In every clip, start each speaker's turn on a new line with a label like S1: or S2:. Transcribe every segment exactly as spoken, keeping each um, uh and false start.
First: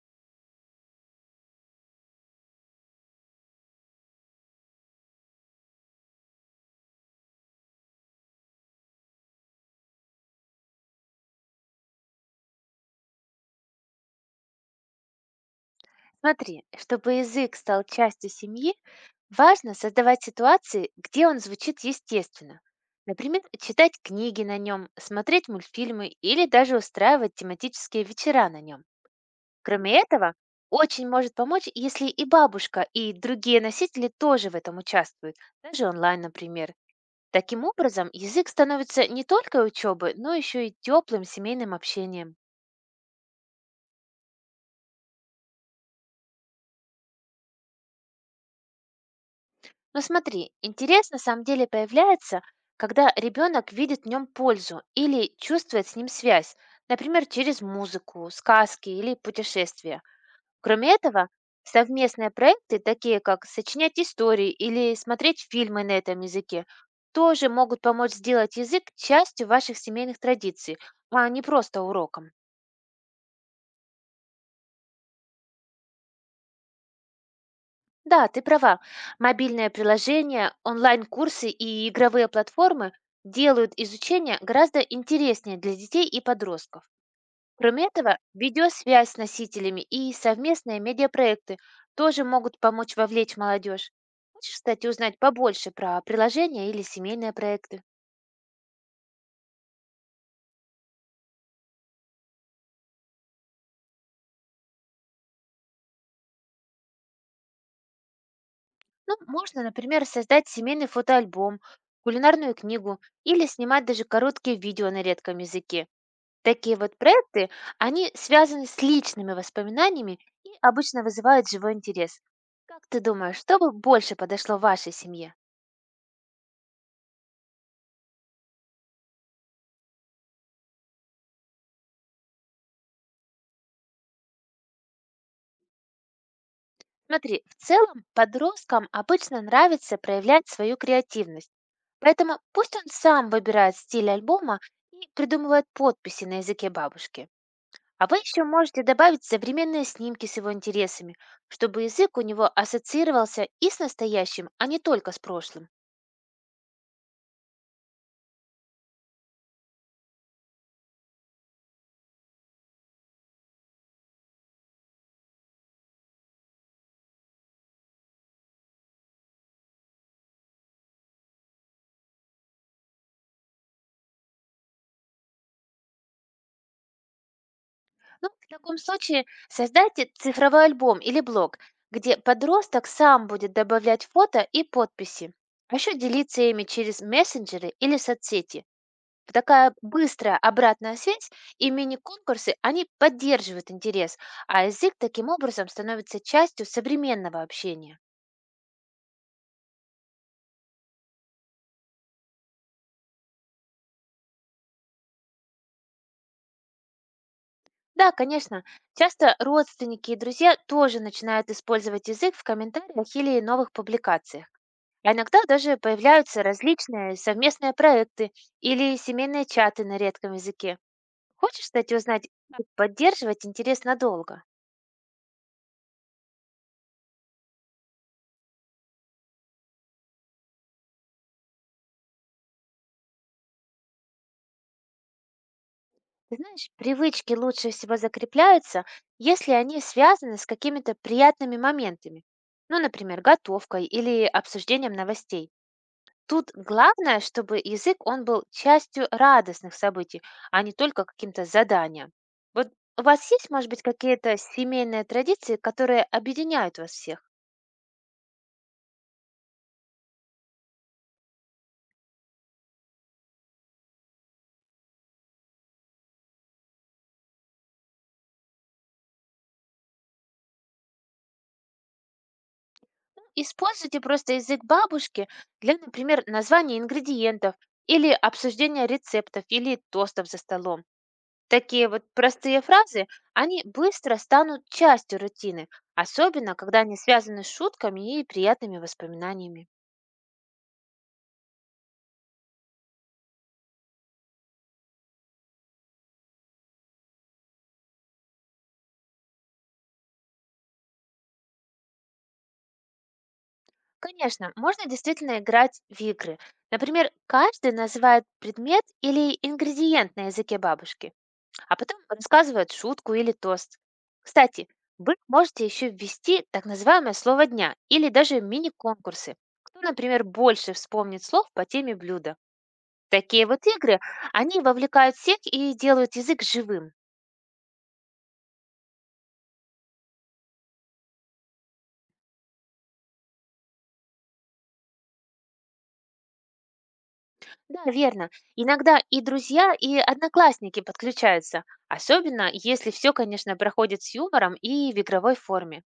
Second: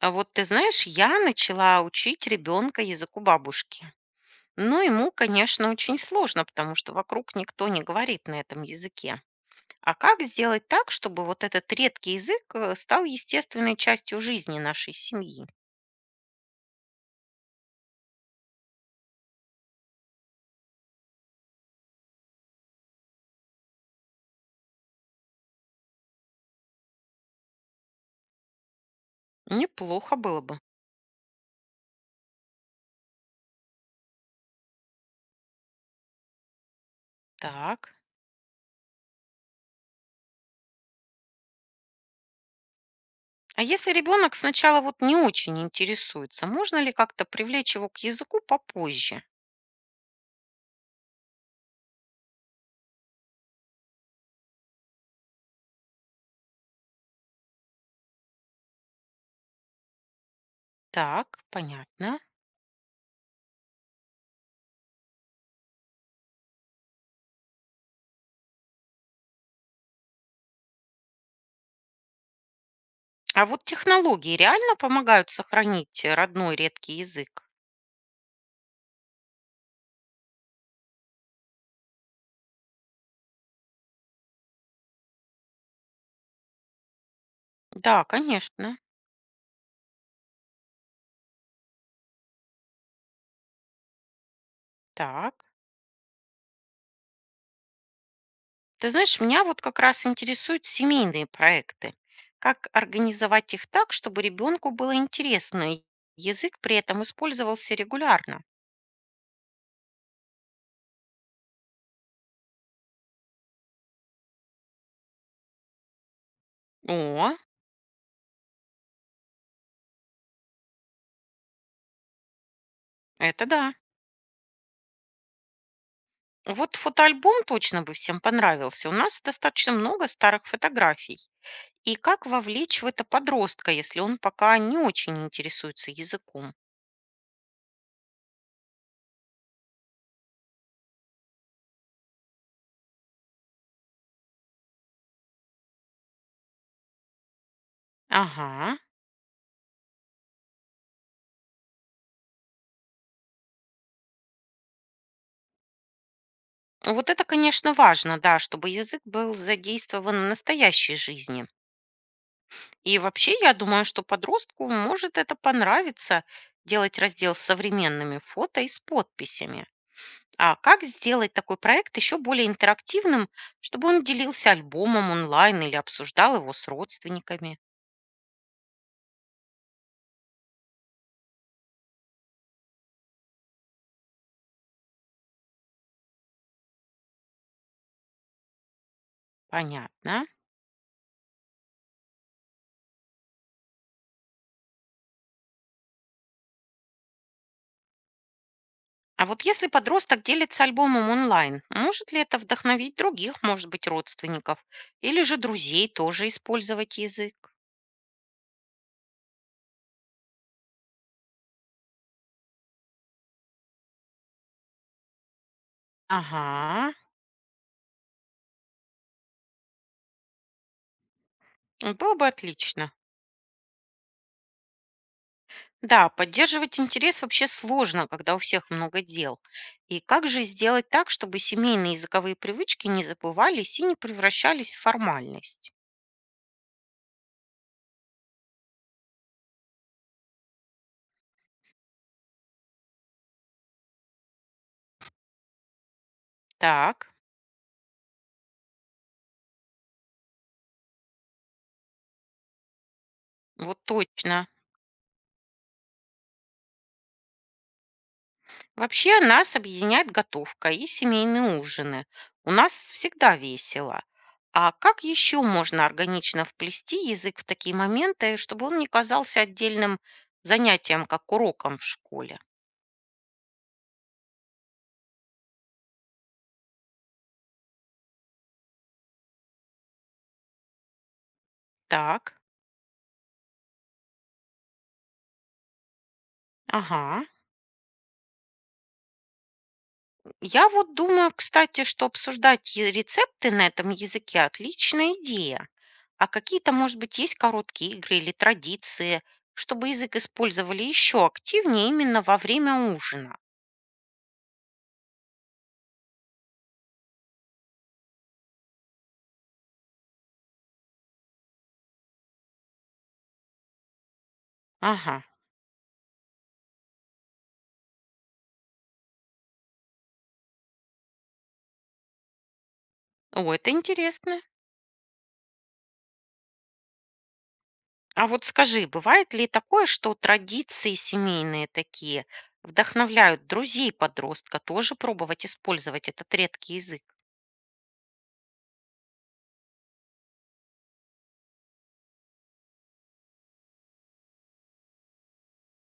S1: А вот ты знаешь, я начала учить ребенка языку бабушки. Но ему, конечно, очень сложно, потому что вокруг никто не говорит на этом языке. А как сделать так, чтобы вот этот редкий язык э, стал естественной частью жизни нашей семьи?
S2: Смотри, чтобы язык стал частью семьи, важно создавать ситуации, где он звучит естественно. Например, читать книги на нем, смотреть мультфильмы или даже устраивать тематические вечера на нем. Кроме
S1: Неплохо
S2: этого,
S1: было бы.
S2: очень может помочь, если и бабушка, и другие носители тоже в этом участвуют, даже онлайн, например. Таким
S1: Так.
S2: образом, язык становится не только учебой, но еще и теплым семейным общением.
S1: А если ребенок сначала вот не очень интересуется, можно ли как-то привлечь его к языку попозже?
S2: Но смотри, интерес на самом деле появляется, когда ребенок видит в нем пользу или чувствует с ним связь, например, через музыку, сказки или путешествия. Кроме этого,
S1: Так, понятно.
S2: совместные проекты, такие как сочинять истории или смотреть фильмы на этом языке, тоже могут помочь сделать язык частью ваших семейных традиций, а не просто уроком.
S1: А вот технологии реально помогают сохранить э, родной редкий язык?
S2: Да, ты права. Мобильные приложения, онлайн-курсы и игровые платформы делают изучение гораздо интереснее для детей и подростков. Кроме
S1: Да,
S2: этого,
S1: конечно.
S2: видеосвязь с носителями и совместные медиапроекты тоже могут помочь вовлечь молодежь. Хочешь, кстати, узнать
S1: Так.
S2: побольше про приложения или семейные проекты?
S1: Ты знаешь, меня вот как раз интересуют семейные проекты. Как организовать их так, чтобы ребенку было интересно, и язык при этом использовался регулярно?
S2: Ну, можно, например, создать семейный фотоальбом, кулинарную книгу или снимать даже короткие видео на редком языке. Такие вот
S1: О,
S2: проекты, они связаны с личными воспоминаниями и обычно вызывают живой интерес. Как ты думаешь,
S1: это
S2: что бы
S1: да.
S2: больше подошло вашей семье?
S1: Вот фотоальбом точно бы всем понравился. У нас достаточно много старых фотографий. И как вовлечь в это подростка, если он пока не очень интересуется языком?
S2: Смотри, в целом подросткам обычно нравится проявлять свою креативность, поэтому пусть он сам выбирает стиль альбома и придумывает подписи на языке бабушки. А вы еще
S1: Ага.
S2: можете добавить современные снимки с его интересами, чтобы язык у него ассоциировался и с настоящим, а не только с прошлым.
S1: Вот это, конечно, важно, да, чтобы язык был задействован в настоящей жизни. И вообще, я думаю, что подростку может это понравиться, делать раздел с современными фото и с подписями. А как сделать такой проект еще более интерактивным, чтобы он делился альбомом онлайн или обсуждал его с родственниками?
S2: Ну, в таком случае создайте цифровой альбом или блог, где подросток сам будет добавлять фото и подписи, а еще делиться ими через мессенджеры или соцсети. Вот такая
S1: Понятно.
S2: быстрая обратная связь и мини-конкурсы, они поддерживают интерес, а язык таким образом становится частью современного общения.
S1: А вот если подросток делится альбомом онлайн, может ли это вдохновить других, может быть, родственников или же друзей тоже использовать язык?
S2: Да, конечно, часто родственники и друзья тоже начинают использовать язык в комментариях или новых публикациях. А иногда даже появляются
S1: Ага,
S2: различные совместные проекты или семейные чаты на редком языке. Хочешь, кстати,
S1: было бы
S2: узнать, как
S1: отлично.
S2: поддерживать интерес надолго?
S1: Да, поддерживать интерес вообще сложно, когда у всех много дел. И как же сделать так, чтобы семейные языковые привычки не забывались и не превращались в формальность?
S2: Ты знаешь, привычки лучше всего закрепляются, если они связаны с какими-то приятными моментами. Ну, например, готовкой или обсуждением новостей. Тут
S1: Так,
S2: главное, чтобы язык он был частью радостных событий, а не только каким-то заданием. Вот у вас есть, может
S1: вот
S2: быть, какие-то
S1: точно.
S2: семейные традиции, которые объединяют вас всех?
S1: Вообще нас объединяет готовка и семейные ужины. У нас всегда весело. А как еще можно органично вплести язык в такие моменты, чтобы он не казался отдельным занятием, как уроком в школе?
S2: Используйте просто язык бабушки для, например, названия ингредиентов или обсуждения рецептов или тостов за столом. Такие вот
S1: Так,
S2: простые фразы, они быстро станут частью рутины, особенно когда они
S1: ага.
S2: связаны с шутками и приятными воспоминаниями.
S1: Я вот думаю, кстати, что обсуждать е- рецепты на этом языке – отличная идея. А какие-то, может быть, есть короткие игры или традиции, чтобы язык использовали еще активнее именно во время ужина?
S2: Конечно, можно действительно играть в игры. Например, каждый называет предмет или ингредиент на языке бабушки, а потом рассказывают шутку или тост. Кстати, вы
S1: Ага,
S2: можете еще ввести так называемое слово дня или даже мини-конкурсы. Кто, например, больше вспомнит слов по теме блюда. Такие
S1: о,
S2: вот
S1: это
S2: игры,
S1: интересно.
S2: они вовлекают всех и делают язык живым.
S1: А вот скажи, бывает ли такое, что традиции семейные такие вдохновляют друзей подростка тоже пробовать использовать этот редкий язык?
S2: Да, верно. Иногда и друзья, и одноклассники подключаются. Особенно, если все, конечно, проходит с юмором и в игровой форме.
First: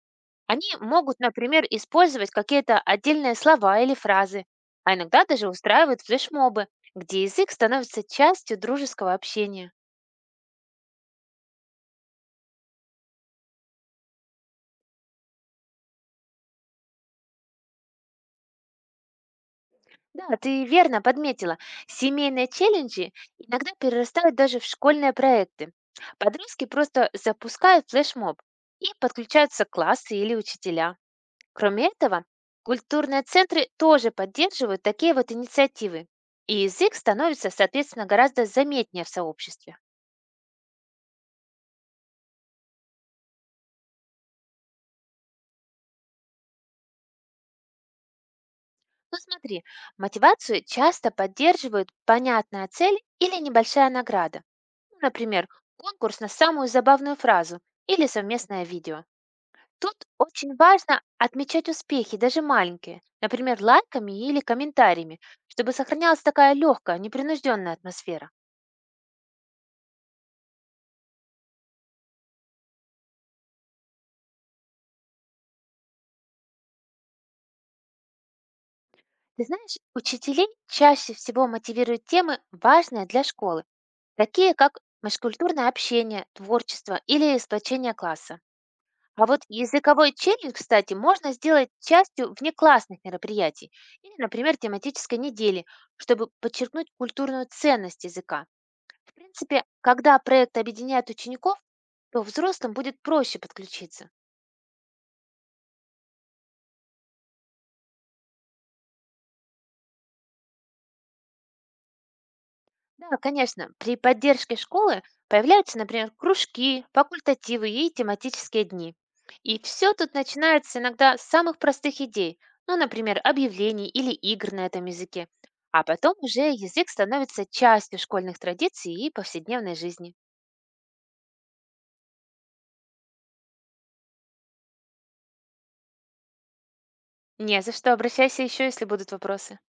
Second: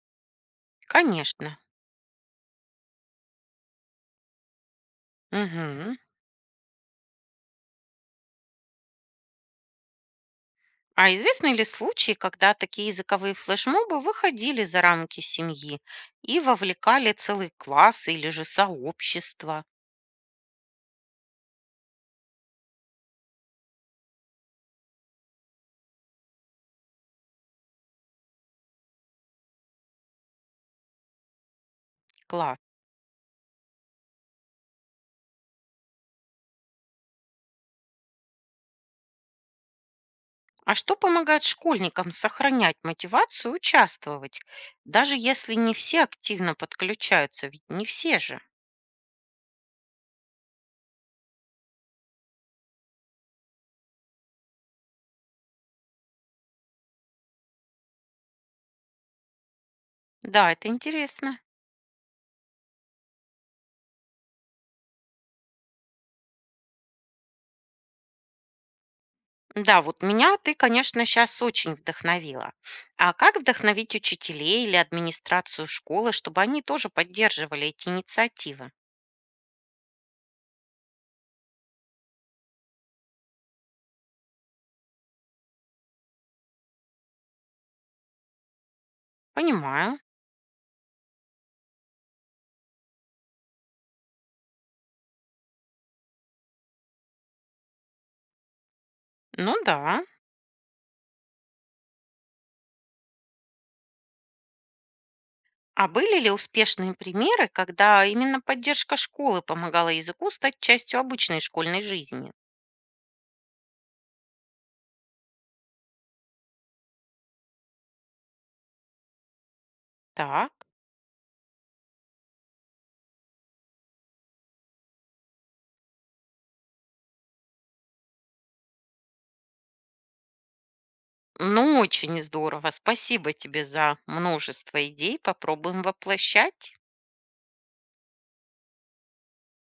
S2: Они могут,
S1: Конечно.
S2: например, использовать какие-то отдельные слова или фразы, а иногда даже
S1: Угу.
S2: устраивают флешмобы, где язык становится частью дружеского общения.
S1: А известны ли случаи, когда такие языковые флешмобы выходили за рамки семьи и вовлекали целый класс или же сообщество?
S2: Да, ты верно подметила, семейные челленджи иногда перерастают даже в школьные проекты. Подростки просто запускают флешмоб, и подключаются классы или учителя. Кроме этого,
S1: Класс.
S2: культурные центры тоже поддерживают такие вот инициативы, и язык становится, соответственно, гораздо заметнее в сообществе.
S1: А что помогает школьникам сохранять мотивацию участвовать, даже если не все активно подключаются, ведь не все же?
S2: Ну смотри, мотивацию часто поддерживают понятная цель или небольшая награда. Ну, например, конкурс на самую забавную фразу или совместное видео. Тут
S1: Да,
S2: очень
S1: это
S2: важно
S1: интересно.
S2: отмечать успехи, даже маленькие, например, лайками или комментариями, чтобы сохранялась такая легкая, непринужденная атмосфера.
S1: Да, вот меня ты, конечно, сейчас очень вдохновила. А как вдохновить учителей или администрацию школы, чтобы они тоже поддерживали эти инициативы?
S2: Ты знаешь, учителей чаще всего мотивируют темы, важные для школы, такие как межкультурное общение, творчество или сплочение класса. А вот
S1: Понимаю.
S2: языковой челлендж, кстати, можно сделать частью внеклассных мероприятий или, например, тематической недели, чтобы подчеркнуть культурную ценность языка. В
S1: Ну
S2: принципе,
S1: да.
S2: когда проект объединяет учеников, то взрослым будет проще подключиться.
S1: А были ли успешные примеры, когда именно поддержка школы помогала языку стать частью обычной школьной жизни?
S2: Да, конечно. При поддержке школы появляются, например, кружки, факультативы и тематические дни. И все тут
S1: Так.
S2: начинается иногда с самых простых идей, ну, например, объявлений или игр на этом языке. А потом уже язык становится частью школьных традиций и повседневной жизни.
S1: Ну, очень здорово. Спасибо тебе за множество идей. Попробуем воплощать.
S2: Не за что, обращайся еще, если будут вопросы.